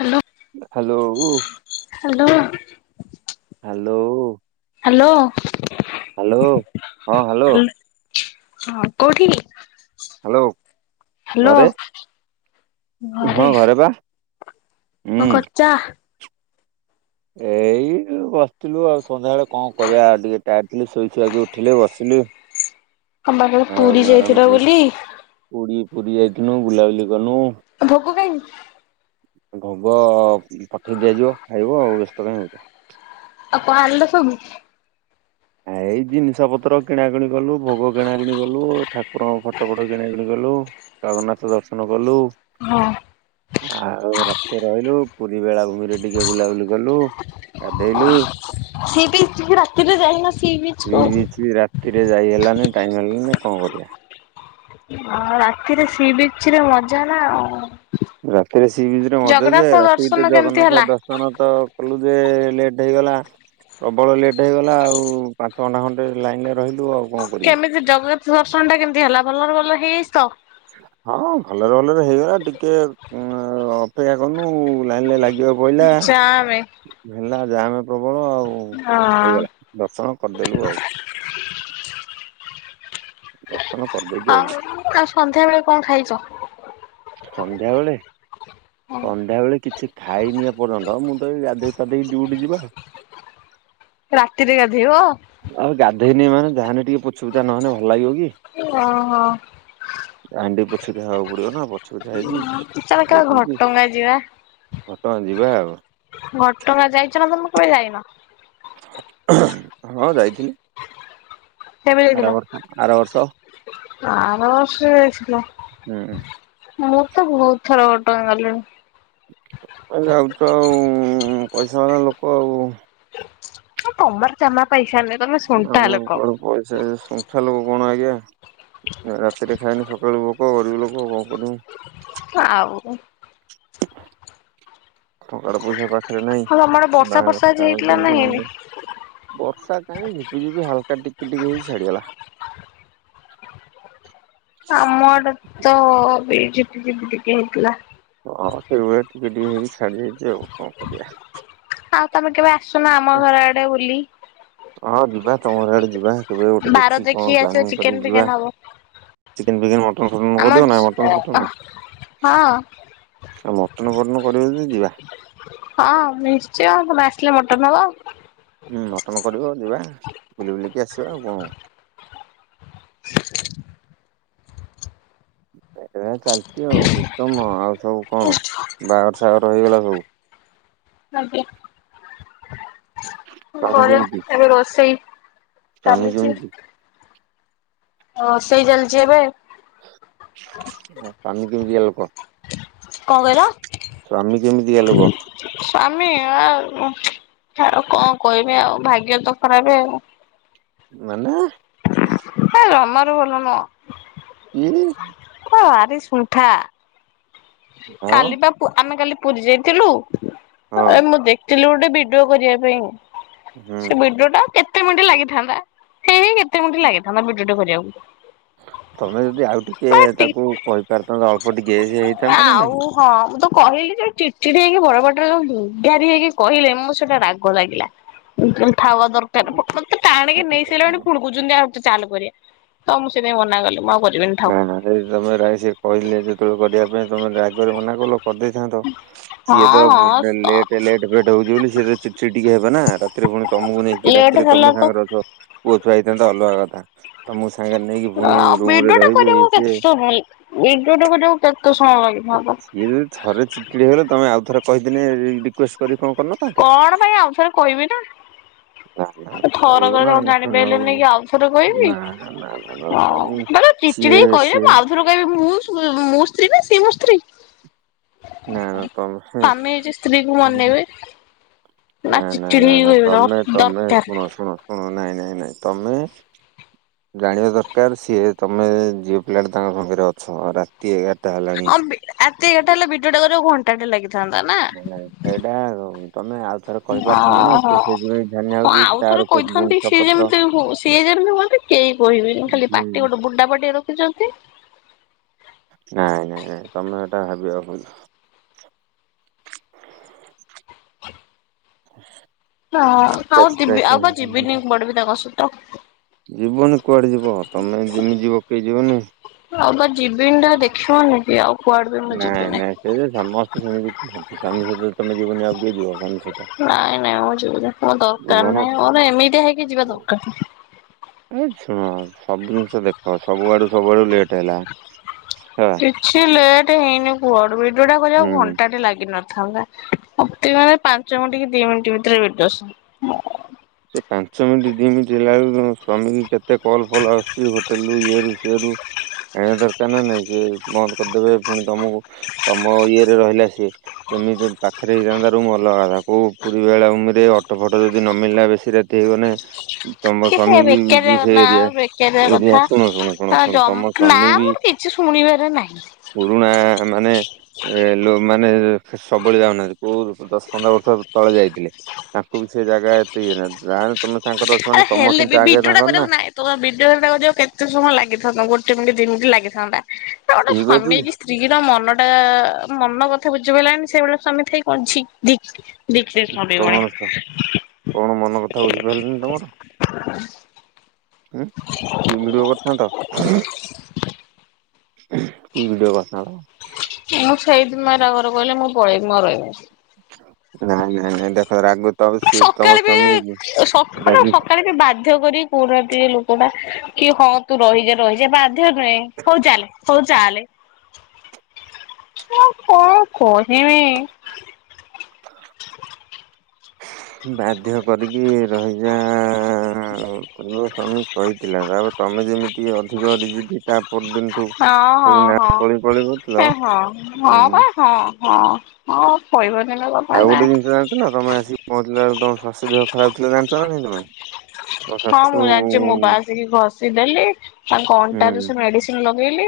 Hello hello [inaudible] hello. Hello. Hello. Hello ହଁ hello. ହଁ କୋଉଠି? ହ୍ୟାଲୋ ହ୍ୟାଲୋ ଘରେ । ହଁ ଘରେ ପା। କଁ କରୁଛ? ଏଇ ବସି ଥିଲୁ ଆଉ ସନ୍ଧ୍ୟା ବେଳେ କଣ କରିବା ଟିକେ ଟାଇଡ ଥିଲି ଶୋଇ ଶୁଆକି ଉଠିଲି ବସିଲି ଅମ୍ବା କହିଲ ଆଉ ପୁରୀ ମ୍ୟାଡାମ ଯାଇଥିଲ ବୁଲି? ପୁରୀ ପୁରୀ ଯାଇଥିନୁ ବୁଲାବୁଲି କନୁ । କଁ ପାଇଁ? ଭୋଗ ପଠେଇ ଦିଆ ଯିବ ଖାଇବ ଆଉ ବ୍ୟସ୍ତ କାହିଁ ହୋଉଚ? [unintelligible] ଏଇ ଜିନିଷ ପତ୍ର କିଣାକିଣି କଲୁ ଭୋଗ କିଣାକିଣି କଲୁ ଠାକୁରଙ୍କ ଫଟୋ ଫଟ କିଣାକିଣି କଲୁ ଜଗନ୍ନାଥ ଦର୍ଶନ କଲୁ । ହଁ। ଆଉ ରାତି ରହିଲୁ ପୁରୀ ବେଳାଭୂମିରେ ଟିକେ ବୁଲାବୁଲି କଲୁ । ସେ ବି [unintelligible] ରାତିରେ । ଶ୍ରୀ ବିଚ ରାତିରେ ଯାଇ ହେଲାନି ଟାଇମ ହେଲାନି କଣ କରିବା? ଅ ରାତିରେ ସି ବିଚରେ ମଜା ନା ଆଉ। ରାତିରେ ସି ବିଚ୍ ରେ ମଜା ଯେ ଜଗନ୍ନାଥ ରାତି ଦର୍ଶନ ଭିତରେ କେମିତି ଜଗନ୍ନାଥ ହେଲା? ଦର୍ଶନ ତ କଲୁ ଯେ ଲେଟ ହେଇଗଲା ପ୍ରବଳ ଲେଟ ହେଇଗଲା ଆଉ ପାଞ୍ଚ ଘଣ୍ଟା ଖଣ୍ଡେ ଲାଇନରେ ରହିଲୁ ଆଉ କଣ କରିବୁ? ଦର୍ଶନଟା କେମତି ହେଲା ଭଲରେ ଭଲ ହେଇଯାଇଚି ତ? ହଁ ଭଲ ରେ ଭଲରେ ହେଇଗଲା ଟିକେ ଅପେକ୍ଷା କନୁ । ଲାଇନରେ ଲାଗିବା କୁ ପଇଲା ଜାମେ ହେଲା । ଜାମେ ପ୍ର ବଳ ଆଉ ହଁ ହେଇଗଲା ଦର୍ଶନ କରିଦେଲୁ ଆଉ । ଆଇଲୁ ଆଉ ଆଉ ସନ୍ଧ୍ୟାବେେଳେ କଣ ଖାଇଚ? ସନ୍ଧ୍ୟାବେଳେ ସନ୍ଧ୍ୟାବେଳେ କିଛି ଖାଇନି ଏପର୍ଯ୍ୟନ୍ତ ମୁଁ ତ ଏଇ ଗାଧେଇ ପାଧେଇ ଡ୍ୟୁଟି ଯିବା । ରାତିରେ ଗାଧେଇବ? ହଉ [unintelligible] ଧେଇନି ମାନେ ଜା ହେନେ ଟିକେ ପୋଛି ପୁଛା ନହେନେ ଭଲ ଲାଗିବ କି? ଓହୋ । ଜାହେନେ ଟିକେ ପୋଛିତେ ଦେହାବାକୁ ପଡିବ ନା । ହଁ ଚାଲ କେବେ ଘଟଗାଁ ଯିବା? ତ ଯିବା ଆଉ । ଘଟଗାଁ ଯାଇଚ ନା ତମେ କେବେ ଯାଇନ? ହଁ ଯାଇଥିଲି । କେବେ ଯାଇଥିଲ ବର୍ଷ ଆର ବର୍ଷ ଯାଇଥିଲୁ। ହୁଁ ମୁଁ ତ ବହୁତ ଥର ଘଟଗାଁ ଗଲିଣି । ତମେ ଯାଉଛ ଆଉ ପଇସା ବାଲା ଲୋକ ଆଉ ତମର ଜମା ପଇସା ନାହିଁ ତମେ ଶୁଣ୍ଠା ଆମର ଲୋକ। କୁଆଡୁ ପଇସା ଶୁଣ୍ଠା ଲୋ କଣ ଆଜ୍ଞା ରାତିରେ ଖାଏନି ସକାଳୁ ଭୋକ ଗରିବ ଲୋକ କଣ କରିବୁ? ଆଉ । ଟଙ୍କାର ପଇସା ପା ଖରେ ନାଇଁ ହଁ ତମ ଆଡେ ବର୍ଷା ବର୍ଷା ଆଜି [unintelligible] ହେଇଥିଲା ନା ଦିନିଆ ହେଇନି? ଆଡ଼େ ବର୍ଷା। ନାଇଁ ଝିପିଝିପି ହାଲକା ଟିକେ ଟିକେ ହେଇକି ଛାଡିଗଲା। ଆମ ଆଡ଼େ ତ ବିି ଝିପି ଝିପି ଟିକେ ହେଇଥିଲା। ହଁ ସେଇଭଳିଆ ଟିକେ ଟିକେ ହେଇକି ଛାଡିଯାଇଛି ଆଉ କଣ କରିବା । ଆଉ ତମେ କେବେ ଆସୁନ ଆମ ଘର ଆଡେ ବୁଲି? ହଁ ଯିବା ତମ ଘର ଆଡେ ଯିବା । କେବେ ଗୋଟେ ବାର ଦେଖି ଦେଖିକି କଣ ଆସିବ ପ୍ଲାନିଂ ଚିକେନ କରିକି ଯିବା ଫିକେନ ହବ। ଚିକେନ୍ ଫିକେନ୍ ମଟନ୍ ଫଟନ ଆମ କରିିବ ନା ମଟନ ଫଟନ୍? ଆଉ ହଁ କଣ ମଟନ୍ ଫଟନ୍ କରିବ ଯଦି ଯିବା । ହଁ ନିଶ୍ଚୟ ତମେ ଆସିଲେ ମଟନ୍ ହବ । ହୁଁ ମଟନ କରିବ ଯିବା ବୁଲି ବୁଲିକି ଆସିବା ଆଉ କଣ? ଏ ଚାଲିଛି ଆଉ ସିଷ୍ଟମ ଆଉ ସବୁ କଣ ବାଘର ସାଘର ହେଇଗଲା ସବୁ? ଆଜ୍ଞା । ସ୍ୱାମୀ ପରେ କେମିତି ଏବେ ରୋଷେଇ ସ୍ୱାମୀ ଚାଲିଚି କେମିତି । ରୋଷେଇ ଚାଲିଛି ଏବେ ସାନ କେମିତି ଆଲ [unintelligible] କୁହ। କଣ କହିଲ? ସ୍ୱାମୀ କେମିତିକା ଲୋକ? ମି ଆ ଛାଡ଼ କଣ କହିବି ଆଉ ଭାଗ୍ୟ ତ ଖରାପ ଆଉ? ମାନେ ହେ ଭଲ ଜମାରୁ ନୁହେଁ । [inaudible] ଭାରି ସୁଣ୍ଠା । ଆଉ କାଲି ପା-ପା ଆମେ କାଲି ପୁରୀ ଯାଇଥିଲୁ ହଁ । ଏରେ ମୁଁ ଦେଖି ଥିଲୁ ଗୋଟେ ବିଡିଓ କରିବା ପାଇଁ ହୁଁ। । ସେ ବିଡ଼ଓ ଟା କେତେ କେତେ ମିଣ୍ଟ ଲାଗିଥାନ୍ତା ହେଇ କେତେ ମିଣ୍ଟ ଲାଗିଥାନ୍ତା ଭିଡିଓଟି କରିବାକୁ । ତମେ ଯଦି ଆଉ ଟିକେ ଟି ତାକୁ କହିପାରିଥାନ୍ତ ଅଳ୍ପ ଟିକେ ଏଜ କେତା ନା ନାଇ ଆଉ [unintelligible] ହଁ ମୁଁ ତ କହିଲି ଯେ ଚିଡ୍ ଚିଡ୍ ହେଇକି ବଡ ପାଟିରେ ଯୋଉଗାରି ହେଇକି କହିଲେ ମେତେ ସେଟା ରାଗ ଲାଗିଲା । କଥା ହବା ଦରକାର ମୋତେ ଟାଣିକେ ଆଉ ନେଇ ତମେ ସାରିଲାଣି ପୁଣକୁୁଛନ୍ତି ଆଉ ଚାଲ କରିବା । ତ ମୁଁ ସେଇପାଇଁ ମନା କଲି ମୁଁ ଆଉ କରି ହଁ ହଁ [unintelligible] ସେ କହିଲେ ଯେତେବେଳକୁ କରିବା ପାଇଁ ତମେ ରାଗ ଥରେ ମନାକଲ କରିଦେଇଥାନ୍ତ ସିଏ ହଁ ତ ହଁ ଲେଟ ଲେଟ ଫେଟ୍ ହଉଛି ବୋଲି ସିଏ ତ ଚିଡ୍‌ଚିଡ୍‌ ଟିକେ ହେବ ନା ରାତିରେ ପୁଣି ତମକୁ ନେଇକି ଲେଟ୍ ରାତିରେ ହେଲା ତମେ ତ ସାଙ୍ଗରେ ଅଛ । ଛୁଆ ହେଇଥାନ୍ତା ଅଲଗା କଥା ତ ମୁଁ ସାଙ୍ଗରେ ନେଇକି ପୁଣି ରୁମ୍ ରେ ଭିଡିଓଟା ଟା ରହିବେ ଇଏ କରିବାକୁ ସିଏ କେତେ ସମୟ ଭିଡିଓଟା କରିବାକୁ ସମୟ ଲାଗିଥାନ୍ତା। ସିଏ ଯଦି ଥରେ ଚିକିଡି ହେଲେ ତମେ ଆଉଥରେ କହିଦିନେ ରିକ୍ୱେଷ୍ଟ କରି କଣ କରିନଥାନ୍ତେ? କଣ ପାଇଁ ଆଉଥରେ କହିବି ନା? ନା ନା ନା, ଥର କହିବ କରେ ନା କଣ ଆମେ ଶୁଣିବ ବୋଲି ଜାଣିପାଇଲନି କି ଆଉଥରେ କହିବି ନା ନା ନା ନା ନା, ହଁ ସ୍ୱାମୀ ମାନେ ସିଏ ଚିଡ୍‌ଚିଡ୍‌ କହିଲେ ସିଏ ମୁଁ ଆଉଥରେ କହିବି ମୁଁ ମୋ ସ୍ତ୍ରୀ ନା ସିଏ ମୋ ସ୍ତ୍ରୀ ନା ନା ତମେ ସ୍ୱାମୀ ହେଇଛି ସ୍ତ୍ରୀ କୁ ମନେଇବେ ନା ନା ଚିଡଚିଡି ନା ହେଇ ନା କହିବେ ଦ ତମେ ତମେ ଦରକାର। ଶୁଣ ଶୁଣ ହଁ ନାଇଁ ନାଇଁ ନାଇଁ ତମେ ଜାଣିବା ଦରକାର ସିଏ ତମେ ଝିଅ ପିଲାଟା ତାଙ୍କ ପାଖରେ ଅଛ ରାତି ଏଗାର [unintelligible] ଏଗାରଟା ହେଲେ ଭିଡିଓଟା କରିବାକୁ ଘଣ୍ଟାଟେ ଲାଗିବ। [unintelligible] ତମେ ଆ ଓହୋ ହଁ ହଉଛି ଆଉ ଥରେ ତାର କେତେ କହିଥାନ୍ତି ଜିନିଷ ସିଏ ପତ୍ର ଯେମିତି ସିଏ ଯେମିତି ହୁଅନ୍ତି କେହି କହିବେନି ଖାଲି ନାଇଁ ପାଟି ଗୋଟେ ବୁଡା ପଟି ରଖିଚନ୍ତି। ନାଇଁ ନାଇଁ ନାଇଁ ତମେ ଏଇଟା ଭାବିବା ଭୁଲ। [inaudible] [inaudible] ହଁ ଆଉ ଦିବି ଆଉ ଯିବିନି କୁଆଡ଼େ ବି ତାଙ୍କ ସହିତ। ଯିବନି କୁଆଡେ ଯିବ ତମେ ଯେମିତି ଯିବ କେଇ ଯିବନି? ଆଉ ବା ଯିବିନ୍ ଟା ଦେଖିବନି କି ଆଉ କୁଆଡେ ବି ମୁଁ ନାଇଁ ଯିବିନି। ନାଇଁ ସେ ଯେ ସମସ୍ତେ ସେମିତି କୁହ ସ୍ୱୀମୀ ସହିତ ତମେ ଯିବନି ଆଉ କିଏ ଯିବ ସ୍ବାମୀ ନାଇଁ ନାଇଁ ମୁଁ ଯିବ ନାଇଁ ମୋର ଯିବ ଦରକାର ନା। ନାଇଁ ମୋର ଏମିତି ଆ ହେଇକି ଯିବା ଦରକାର ନାହିଁ। ଏ ଶୁଣ ସବୁ ଜିନିଷ ଦେଖ ସବୁଆଡୁ ସବୁଆଡୁ ଲେଟ୍ ହେଲା। ହେଲା। କିଛି ଲେଟ୍ ହେଇନି କୁଆଡୁ ବି ଯୋଉଟା ହୁଁ କରିଆକୁ ଘଣ୍ଟାଟେ ଲାଗିନ ଥାଉନା ଅତି ମାନେ ପାଞ୍ଚ ମିଣ୍ଟି କି ଦି ମିଣ୍ଟି ଭିତରେ ବିଦସ। ସେ ପାଞ୍ଚ ମିଣ୍ଟି ଦି ମିଣ୍ଟି ହେଲା ଅଳୁକୁ ତମ ସ୍ବାମୀକି କେ ସେ କଲ ଫଲ ଆସୁଚି ହୋଟେଲରୁ ଇଏରୁ ସିଏରୁ ଖାଇଆ ଦରକାର ନାଁ ନାଇଁ ଯେ ବନ୍ଦ କରିଦେବେ ପୁଣି ତମୁକୁ ତମ ଇଏରେ ରହିଲା ସିଏ କେମିତି ପାଖରେ ହେଇଯାଆନ୍ତା ରୁମ୍ ଅଲଗା କଥା କୋଉ ପୁରୀ ବେଳାଭୂମିରେ ଅଟୋ ଫଟ ଯଦି ନ ମଳିଲା ବେ ସି ରାତି ହେଇଗଲେ ତମ କି ସେ ସ୍ଵାମୀ ବେକାରିଆ ବି ସେ ନା ଏରିଆ ବେକାରିଆ ଏରିଆ କଥା। ଶୁଣୁ ଶୁଣୁ ଶୁଣୁ ଆ ଶୁଣୁ ଜମ ତମ ନା ସ୍ଵାମୀ ବି ମୋର କିଛି ଶୁଣିବାର ନାହିଁ ପୁରୁଣା ମାନେ ଲୋ ମାନେ ଫେ ସବେଳେ ଯାଉନାହାନ୍ତି କୋଉ ଦଶ ପନ୍ଦର ବର୍ଷ ତଳେ ଯାଇଥିଲେ। ତାଙ୍କୁ ବି ସେ ଜାଗା ଏତେ ଇଏ ନାନି। ଜାଣେ ଆରେ ହେଲେ ବି ଭଡିଓଟା ନା। କରିବାକୁ ନାଇଁ ତମେ ଭିଡିଓ ହେଟା କରିବାକୁ କେତେ ସମୟ ଲାଗିଥାନ୍ତା ଗୋଟେ ମିଣ୍ଟି ଦି ମିଣ୍ଟି ଲାଗିଥାନ୍ତା। ତା ଗୋଟେ ଠିକ ସ୍ଵାମୀ ଅଛି ହେଇକି ସ୍ତ୍ରୀର ମନଟା ମନ କଥା ବୁ ଯୋଉ ହେଲାନି ସେଇ ଭଳିଆ ସ୍ଵାମୀ ଥାଇକି କଣ ଛି ଧୀକ୍। ଉଁ କଣ ସା କଣ ମନ କଥା ବୁଝିପାଇଲିନି? ଉଁ କି ଭିଡୁଅ କରିଥାନ୍ତ? କି ଭିଡିଓ ବସା ହବ। ଆଉ ହେଇଥ୍ ମାରା ଘରୁକୁ କହିଲେ ମୁଁ ପଳେଇବି ମୁଁ ଆଉ ରହିବିନି ରହିବିନି। ନାଁ ନାଇଁ ନାଇଁ ଦେଖ ରାଗ ତ ନାଇଁ ସିଏ ତମ ସକାଳେ ବି ସ୍ୱାମୀ ତ ସ ବୋଲ ରାଗି ସକାଳେ ବି ବାଧ୍ୟ କରି ପୁରା ତି ଏଇ ଲୋକଟା କି ହଁ ତୁ ରହିଯା ରହିଯା ବା ଧ୍ୟ ନୁହେଁ ହଉ ଚାଲେ ହଉ ଚାଲେ। ମୁଁ କଣ କହିମି? ବାଧ୍ୟ କରିକି ରହିଯା ତମର ସ୍ୱାମୀ କହିଥିଲା ତାପରେ ତମେ ଯେମିତି ଅଧିକ ଗୋଟେ ଯିଦି ତା ପରଦିନଠୁ ହଁ ହଁ ଖାଲି ନା ପଳେଇ ପଳେଇ ହଁ ଏ କରୁଥିଲ ହଁ ହଁ ପା ହଁ। ହଁ ହଁ କଇବ ଆଉ ଗୋଟେ ଜିନିଷ ଜାଣିିଚ ନା ତମେ ଆସିକି ପହଞ୍ଚିଲା ଅଳୁ ତମ ସ୍ୱାସ୍ଥ୍ୟ ଦେହ ଖରାପ ଥିଲା ଜାଣିଚ ନାଁ ନାହିଁ ତମେ? ତମ ହଁ ଶାଶୁ ମୁଁ ହୁଁ ଜାଣିଚି ମୁଁ ପା ଆସିକି ଘଷିଦେଲି ତାଙ୍କ ଅଣ୍ଟାରୁ ସେ ମେଡିସିନ ଲ ବିଲି।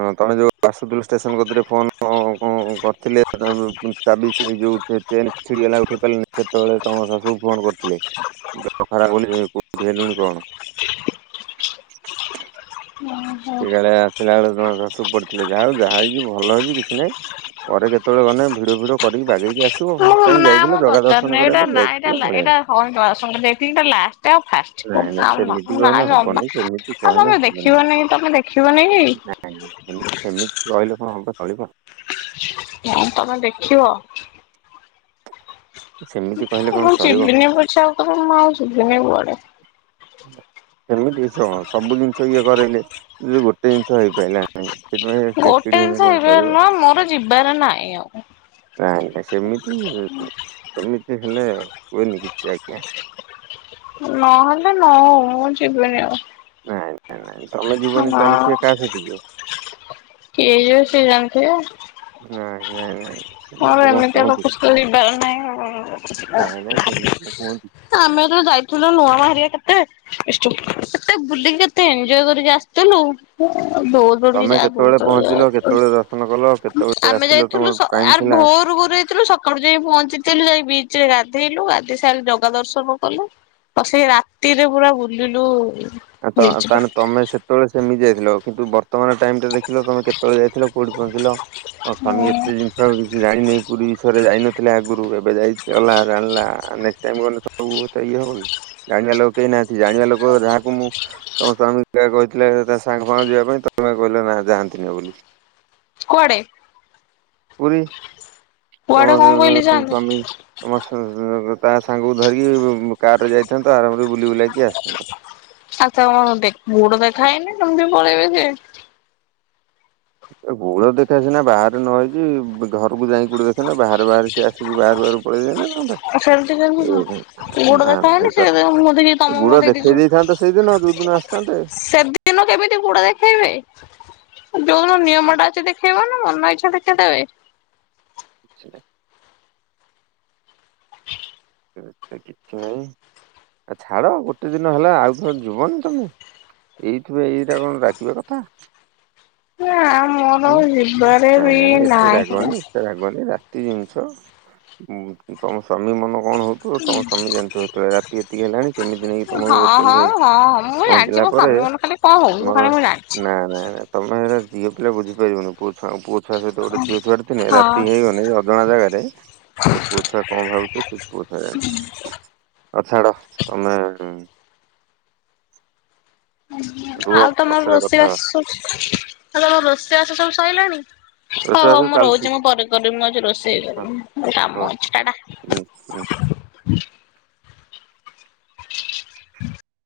ହଁ ତମେ ଯୋଉ ବାସୁଦୁଲ ଷ୍ଟେସନ କତିରେ ଫୋନ କଁ କରିଥିଲେ ତମେ ଯୋଉ ତାବିଜ୍ ଛିଡ଼ି ଯୋଉ ସେ ଚେନ୍ ଛିଡ଼ିଗଲା ଉଠେଇ ପାରିଲନି ସେତୋଳେ ତମ ଶାଶୁ ଫୋନ କରିଥିଲେ। ଦେହ ଖରାପ ବୋଲି କୋଉଠି ହେଲୁଣି କଣ। ସେ [unintelligible] ଆସିଲା ବେଳେ [unintelligible] ପଡିଥିଲେ ଯାହା ହଉ ଯାହା ହେଇଛି ଭଲ ହେଇଛି କିଛି ନାହିଁ ପରେ କେତେବେଳେ ଗଲେ ଭିଡଓ ଫିଡିଓ କରିକି ବାଗେଇକି ଆସିବ ମୁଁ [unintelligible] କରିବା ପାଇଁ ଯାଇଥିଲ ପଳେଇଆଇଲ [unintelligible] ଲାଷ୍ଟ ଆଉ ଫାଷ୍ଟ ନାଇଁ ନାଇଁ ଆଉ ନା ସେମିତି କହିନେ ନାଇଁ ଅମା ହବନି ସେମିତି ଆଉ କହିନେ ତମେ ହବନି ଦେଖିବନି କି ତମେ ଦେଖିବନି କି? ନା-ନାଇଁଁ ସେମିତି ସେମିତି ରହିଲେ କଣ ହବ ଚଳିବ ହ ତମେ ଦେଖିବ ସେମିତି କହିଲେ କଣ ମୁଁ ଚଳିବ। ଯିବିନି ପଛେ ଆଉ [unintelligible] ମୁଁ ଆଉ ଯିବିନି କୁଆଡେ? ସେମିତି [unintelligible] ସବୁ ଜିନିଷ ଇଏ କରାଇଲେ ଯଦି ଗୋଟେ ଜିନିଷ ହେଇ ଗୋଟେ ଜିନିଷ ହେଇଯିବାର ଚଳିବ। ନାଇ ମୋର ଯିବାର ନାଇ ଆଉ। ନାଇ ନାଇ ସେମିତି ସେମିତି ହେଲ୍ ଲେ। ନହେଲେ ନ ହଉ। ମୁଁ ଯିବିନି ଆଉ। ନାଇ। ନାଇ ନାଇ ତମେ ଯିବନି ତାହଲେ ହଁ। ସିଏ କାହା ସହିତ ଯିବ। କିଏ ଯିବେ ସିଏ ଜାଣିଥିବେ। ନାଇ ନାଇ। ମୋର ଏମିତିଆ [unintelligible] ଯିବାର ନାଇଁ ନାଇଁ ନାହିଁ ସେମିତି କଣ କୁହନ୍ତି। ଆମେ ତ ଯାଇଥିଲୁ ନୂଆ ମାଆ ହେରିଆ କେତେ। ବିଷ୍ଟୁ ଏତେ ବୁଲିକି କେତେ ଏଞ୍ଜୟ କରିକି ଆସିଥିଲୁ। ଦୌଡି ଦୌଡିକି ତମେ ଯା କେତେବେଳେ ଦୌଡି ପହଞ୍ଚିଲ ଦୌଡି କେତେବେଳେ ଦର୍ଶନ କଲ କେତେବେଳେ ଆମେ ଆସିଲ ଯାଇଥିଲୁ ତମର? ଟାଇମ ଆର୍ ଥିଲା ଭୋର ଭୋରୁ ହୋଇ ଯାଇଥିଲୁ ସକାଳୁ ଯାଇ ପହଞ୍ଚି ଲୁ ଯାଇ ବିଚ ରେ ଗାଧେଇଲୁ ଗାଧେଇ ସାରେ ଜଗା ଦର୍ଶନ କଲୁ ଆଉ ସେଇ ରାତିରେ ପୁରା ବୁଲିଲୁ ତ ବିଚ୍ ତା ରେ। ତମେ ସେତେବେଳେ ସେମି ଯାଇଥିଲ। କିନ୍ତୁ ବ ର୍ତମାନ୍ ଟାଇମ ଟା ଦେଖିଲ ତମେ କେତବେଳେ ଯାଇଥିଲ କୋଉଠି ପହଞ୍ଚିଲ ତମ୍ ସ୍ୱାମୀ ଏତେ ଜିନିଷ କିଛି ଜାଣିନି ପୁରୀ ବିଷୟରେ ଯାଇନ ଥିଲା ଆଗରୁ ଏବେ ଯାଇ ଗଲା ଜାଣିଲା ନେକ୍ସଟ୍ ଟାଇମ୍ ଗଲେ ତ ସବୁ କଥା ଇଏ ହବନି ଜାଣିବା ଲୋକ କେହି ନାହାନ୍ତି ଜାଣିବା ଲୋକ ଯାହାକୁ ମୁଁ ତମ ସ୍ୱାମୀ କାଳେ କହିଥିଲେ ତା ସାଙ୍ଗମାନେ ଯିବା ପାଇଁ ତମେ ତ କହିଲ ନା ଯାଆନ୍ତିନି ବୋଲି। କୁଆଡେ? ପୁରୀ। ତମ କୁଆଡେ କଣ କହିଲି ସ୍ୱାମୀ ଯାଆନ୍ତିନି? ତମ ତା ସାଙ୍ଗକୁ ଧରିକି କାର ରେ ଯାଇଥାନ୍ତ ଆରାମ ବୁଲ୍ ବୁଲି ବୁଲା କି ଆସିଥାଆନ୍ତ । ଆଉ ତା ଗୋଡ ଦେଖାହେଇନି କେମତି ପଳେଇବେ ସେ। ଗୋଡ ଦେଖା ସିନା ବାହାରେ ନ ହେଇଛି ଘରକୁ ଯାଇକିନା ଗୋଡ ଦେଖା ନା ବାହାରେ ବାହାରେ। ସେ ଆସିକି ବାହାରୁ ବାହାରୁ ପଳେଇ ଯାଇନଥାନ୍ତ ସେମିତି କେମିତି କଣ ଯାଇଥାନ୍ତା ଗୋଡ ନା ଦେଖା ନା ହେଇନି ସେ ମୋ ମୁହଁ ଦେଖି ତମ ହେଇପାର ମୁହଁ ଗୋଡ ଦେଖି ଦେଖେଇ ଦେଇଛନ୍ତି। ଦେଇଥାନ୍ତେ ସେଇଦିନ ଦୋଉ ଦିନ ଆସିଥାନ୍ତେ। ସେଦିନ ଯୋଉ ନ-ନିୟମ ଟା ଅଛି ଦେଖେଇବ ନାଆଁ। ମନ ଇଚ୍ଛା ଦେଖେଇଦେବେ। କିଛି କିଛି ନାଇଁ ଆ ଛାଡ ଗୋଟେ ଦିନ ହେଲା ଆଉ କଣ ଯିବନି ତମେ ଏଇଥି ପାଇଁ ଏଇଟା କଣ ରାଗିବା କଥା? ନାଆଁ ମୋର ଉଁ ଆଉ ଯିବାରେ ନାଇଁ ବି ନାହିଁ। ପ୍ରତି ଜିନିଷ ଉଁ ତମ ସ୍ଵାମୀ ମନ କଣ ହଉଥିବ ତମ ସ୍ୱାମୀ ଜାଣିଥିବ। ଯେତେବେଳେ ରାତି ଏତିକି ହେଲାଣି କେମିତି ନେଇକି ହଁ ତମକୁ ହୋଟେଲ ହଁ ରେ ହଁ ମୁଁ ଜାଣିଛି ପହଞ୍ଚିଲା ମୋ ପରେ ସ୍ୱାମୀ ମୋର ଖାଲି କଣ ହଉଥିବ ତମର ଖାଲି ମୁଁ ଜାଣିଛି। ନାଁ ନାଁ ନାଁ ତମେ ଗୁରା ଝିଅ ପି ବୁଝିପାରିବୁନୁ [unintelligible] ଛୁଆ ପୁଅ ଛୁଆ ସହିତ ଗୋଟେ ଝିଅ ଛୁଆ ଟେ ଥିଲେ, ହଁ ରାତି ହେଇଗଲେ ଅଜଣା ଜାଗାରେ, ସେ ପୁଅ ଛୁଆ କଣ ଭାବୁଥିବ ସେ ପୁଅ ଛୁଆ ଜାଣିଚି। ଆଉ ଛାଡ ତମେ ଏ ରୁହ ଆଉ ତମର ପଛରେ ରୋଷେଇ କଥା ହବା ବାସ ସଉଚ୍ ଆଲୋ ତମର ରୋଷେଇ ବାସ ସବୁ ସ ସଇଲାଣି। ହଉ ହଉ ରୋଷେଇବାସ ମୁଁ ଚାଲିଛି ରହୁଚି, ମୁଁ ପରେ କରିବି, ମୁଁ ଯାଉଚି ରୋଷେଇ ହଁ କରିବି, ମୋ ହଁ। କାମ ଅଛି ହୁଁ, ହୁଁ। ଟାଟା। [unintelligible]